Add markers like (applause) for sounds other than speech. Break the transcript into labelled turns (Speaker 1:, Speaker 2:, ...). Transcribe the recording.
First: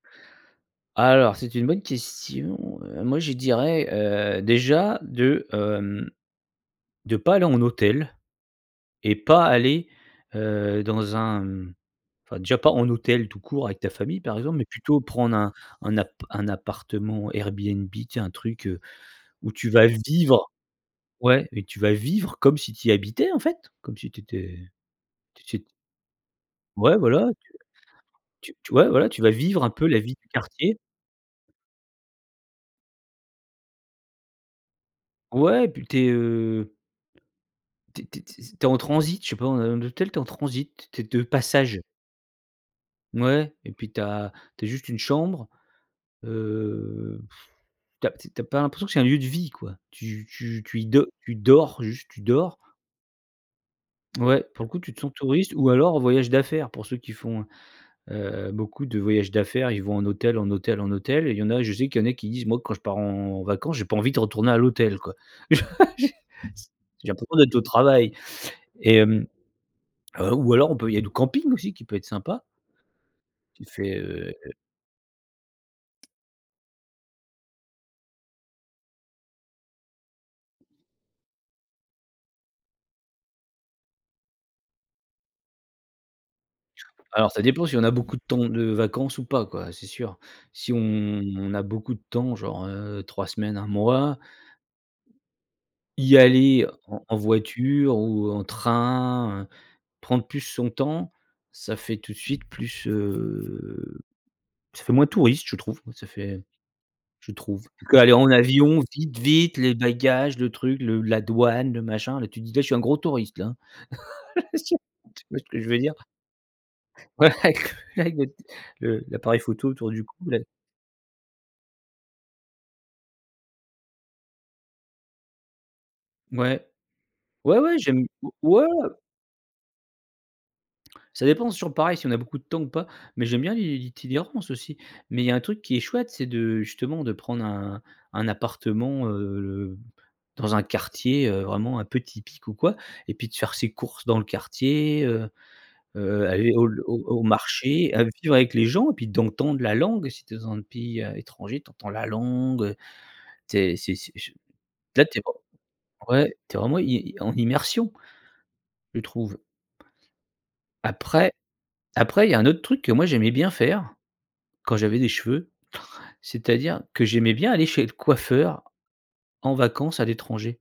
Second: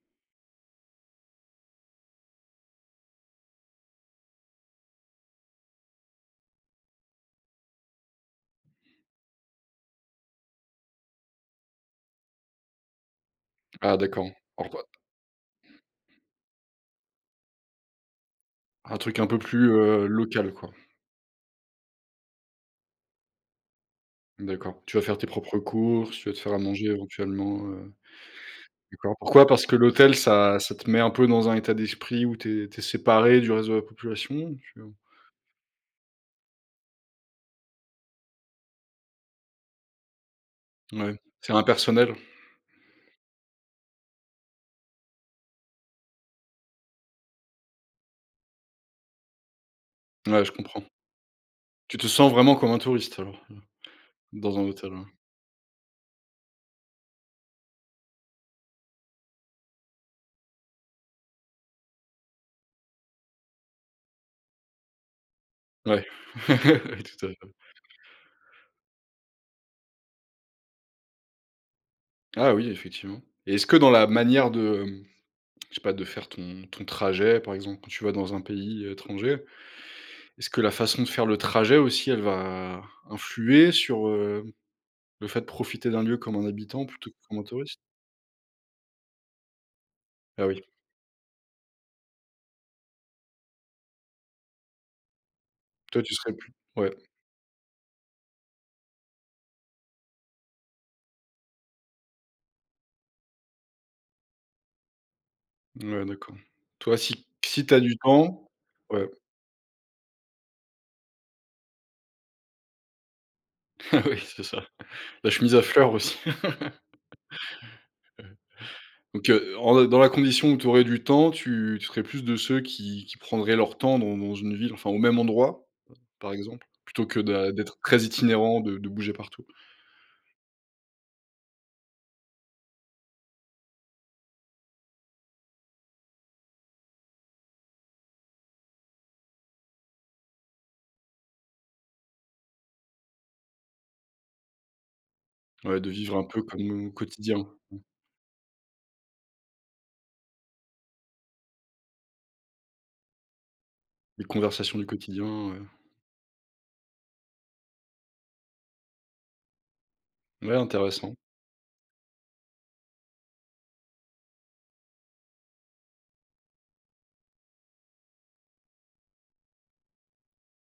Speaker 1: Alors, c'est une bonne question. Heu, moi, je dirais, heu, déjà, de, hem, de pas aller en hôtel et pas aller, heu, dans un, mmh, enfin, déjà pas en hôtel, tout court, avec ta
Speaker 2: Ah
Speaker 1: famille,
Speaker 2: d'accord,
Speaker 1: par exemple,
Speaker 2: en
Speaker 1: mais
Speaker 2: (unintelligible)
Speaker 1: plutôt prendre un un app un appartement Airbnb, tu sais, un truc, heu,
Speaker 2: Un truc un peu
Speaker 1: où tu
Speaker 2: plus,
Speaker 1: vas
Speaker 2: heu,
Speaker 1: vivre.
Speaker 2: local, quoi.
Speaker 1: Ouais, mais tu vas vivre comme si tu y habitais, en fait, comme si tu étais
Speaker 2: D'accord, tu vas faire tes
Speaker 1: tout de
Speaker 2: propres
Speaker 1: suite
Speaker 2: courses, tu vas te faire à manger
Speaker 1: Ouais, voilà,
Speaker 2: éventuellement, heu.
Speaker 1: tu t ouais, voilà,
Speaker 2: D'accord.
Speaker 1: tu vas
Speaker 2: Pourquoi?
Speaker 1: vivre
Speaker 2: Parce
Speaker 1: un
Speaker 2: que
Speaker 1: peu la
Speaker 2: l'hôtel
Speaker 1: vie du
Speaker 2: ça ça
Speaker 1: quartier.
Speaker 2: te met un peu dans un état d'esprit où tu es tu es séparé du reste de la population ou tu, heu
Speaker 1: Ouais et puis, tu es, heu tu es tu es s s tu es en transit, je sais pas, dans un hôtel, tu es en transit, tu es
Speaker 2: Ouais,
Speaker 1: de
Speaker 2: c'est
Speaker 1: passage.
Speaker 2: impersonnel.
Speaker 1: Ouais et puis tu as tu as juste une chambre. Heu, (blows air) tu as tu as pas l'impression que c'est un lieu de vie, quoi. Tu
Speaker 2: Ouais, je
Speaker 1: tu tu
Speaker 2: comprends.
Speaker 1: y do tu dors,
Speaker 2: Tu te
Speaker 1: juste tu
Speaker 2: sens vraiment
Speaker 1: dors.
Speaker 2: comme un touriste alors? Mmh,
Speaker 1: Ouais,
Speaker 2: dans un
Speaker 1: pour le coup, tu
Speaker 2: hôtel,
Speaker 1: te
Speaker 2: ouais.
Speaker 1: sens touriste ou alors en voyage d'affaires pour ceux qui font, heu heu, beaucoup de voyages d'affaires, ils vont en hôtel, en hôtel, en hôtel et il y en a je sais qu'il y en a qui disent: «Moi, quand je pars en en vacances, j'ai pas envie de retourner à l'hôtel, quoi.
Speaker 2: Ouais,
Speaker 1: (laughs)
Speaker 2: (laughs) oui,
Speaker 1: J'ai
Speaker 2: tout à
Speaker 1: l'impression
Speaker 2: fait.
Speaker 1: d'être au travail» et hem, heu, ou alors on peut il y a le camping, aussi qui peut être sympa
Speaker 2: Ah oui, effectivement et est-ce
Speaker 1: Tu
Speaker 2: que dans
Speaker 1: fais,
Speaker 2: la
Speaker 1: heu
Speaker 2: manière de, mmh, je sais pas, de faire ton ton trajet, par exemple, quand tu vas dans un pays, heu, étranger, est-ce que la façon de faire le trajet, aussi, elle va influer sur, heu, le fait de profiter d'un lieu comme un habitant plutôt que
Speaker 1: Alors
Speaker 2: comme
Speaker 1: ça
Speaker 2: un
Speaker 1: dépend, si
Speaker 2: touriste?
Speaker 1: on a beaucoup de temps de vacances ou pas, quoi. C'est sûr.
Speaker 2: Bah oui.
Speaker 1: Si on on a beaucoup de temps, genre, heu, 3 semaines, 1 mois
Speaker 2: Toi, tu
Speaker 1: y
Speaker 2: serais plus
Speaker 1: aller
Speaker 2: ouais.
Speaker 1: en en voiture ou en train, heu, prendre plus son temps, ça fait tout de suite plus, heu ça fait moins touriste, je trouve. Ça
Speaker 2: Ouais, d'accord.
Speaker 1: fait
Speaker 2: Toi, si
Speaker 1: je
Speaker 2: si
Speaker 1: trouve
Speaker 2: tu as du
Speaker 1: qu'aller en
Speaker 2: temps
Speaker 1: avion,
Speaker 2: ouais.
Speaker 1: vite, vite, les bagages, le truc, le la douane, le machin, là, tu te dis: «Là, je suis un gros touriste, hein».
Speaker 2: Ah oui, c'est ça,
Speaker 1: (laughs) Tu
Speaker 2: la
Speaker 1: vois ce
Speaker 2: chemise
Speaker 1: que
Speaker 2: à
Speaker 1: je veux dire?
Speaker 2: fleurs, aussi. (laughs)
Speaker 1: Ouais!
Speaker 2: Heu,
Speaker 1: (unintelligible) le
Speaker 2: donc,
Speaker 1: l'appareil
Speaker 2: heu,
Speaker 1: photo
Speaker 2: en
Speaker 1: autour
Speaker 2: dans
Speaker 1: du
Speaker 2: la
Speaker 1: cou, là.
Speaker 2: condition où tu aurais du temps, tu tu serais plus de ceux qui qui prendraient leur temps dans dans une ville, enfin, au même endroit, par
Speaker 1: Ouais,
Speaker 2: exemple, plutôt que d'a
Speaker 1: ouais, ouais,
Speaker 2: d'être
Speaker 1: j'aime
Speaker 2: très
Speaker 1: heu,
Speaker 2: itinérant,
Speaker 1: ouais,
Speaker 2: de de
Speaker 1: ouais.
Speaker 2: bouger partout?
Speaker 1: Ça dépend. C'est toujours pareil si on a beaucoup de temps ou pas, mais j'aime bien l'i l'i l'itinérance aussi. Mais il y a un truc qui est chouette, c'est de justement, de prendre un un appartement, heu heu, dans un quartier, heu, vraiment un peu typique ou quoi et puis de faire ses courses dans le quartier, heu
Speaker 2: Ouais, de vivre un
Speaker 1: heu,
Speaker 2: peu
Speaker 1: aller
Speaker 2: comme,
Speaker 1: au l
Speaker 2: heu, au
Speaker 1: au au
Speaker 2: quotidien, mmh.
Speaker 1: marché, aller vivre avec les gens et puis d'entendre la langue. Si tu es dans un pays, heu, étranger, tu entends la langue, heu, tu es c'est c'est
Speaker 2: Les
Speaker 1: je
Speaker 2: conversations du
Speaker 1: là, tu es
Speaker 2: quotidien,
Speaker 1: vraiment
Speaker 2: heu
Speaker 1: ouais, tu es vraiment i i en en immersion, je trouve.
Speaker 2: Ouais, intéressant.
Speaker 1: Après après, il y un autre truc que moi, j'aimais bien faire, quand j'avais des cheveux, c'est-à-dire que j'aimais bien aller chez le coiffeur, en vacances, à l'étranger.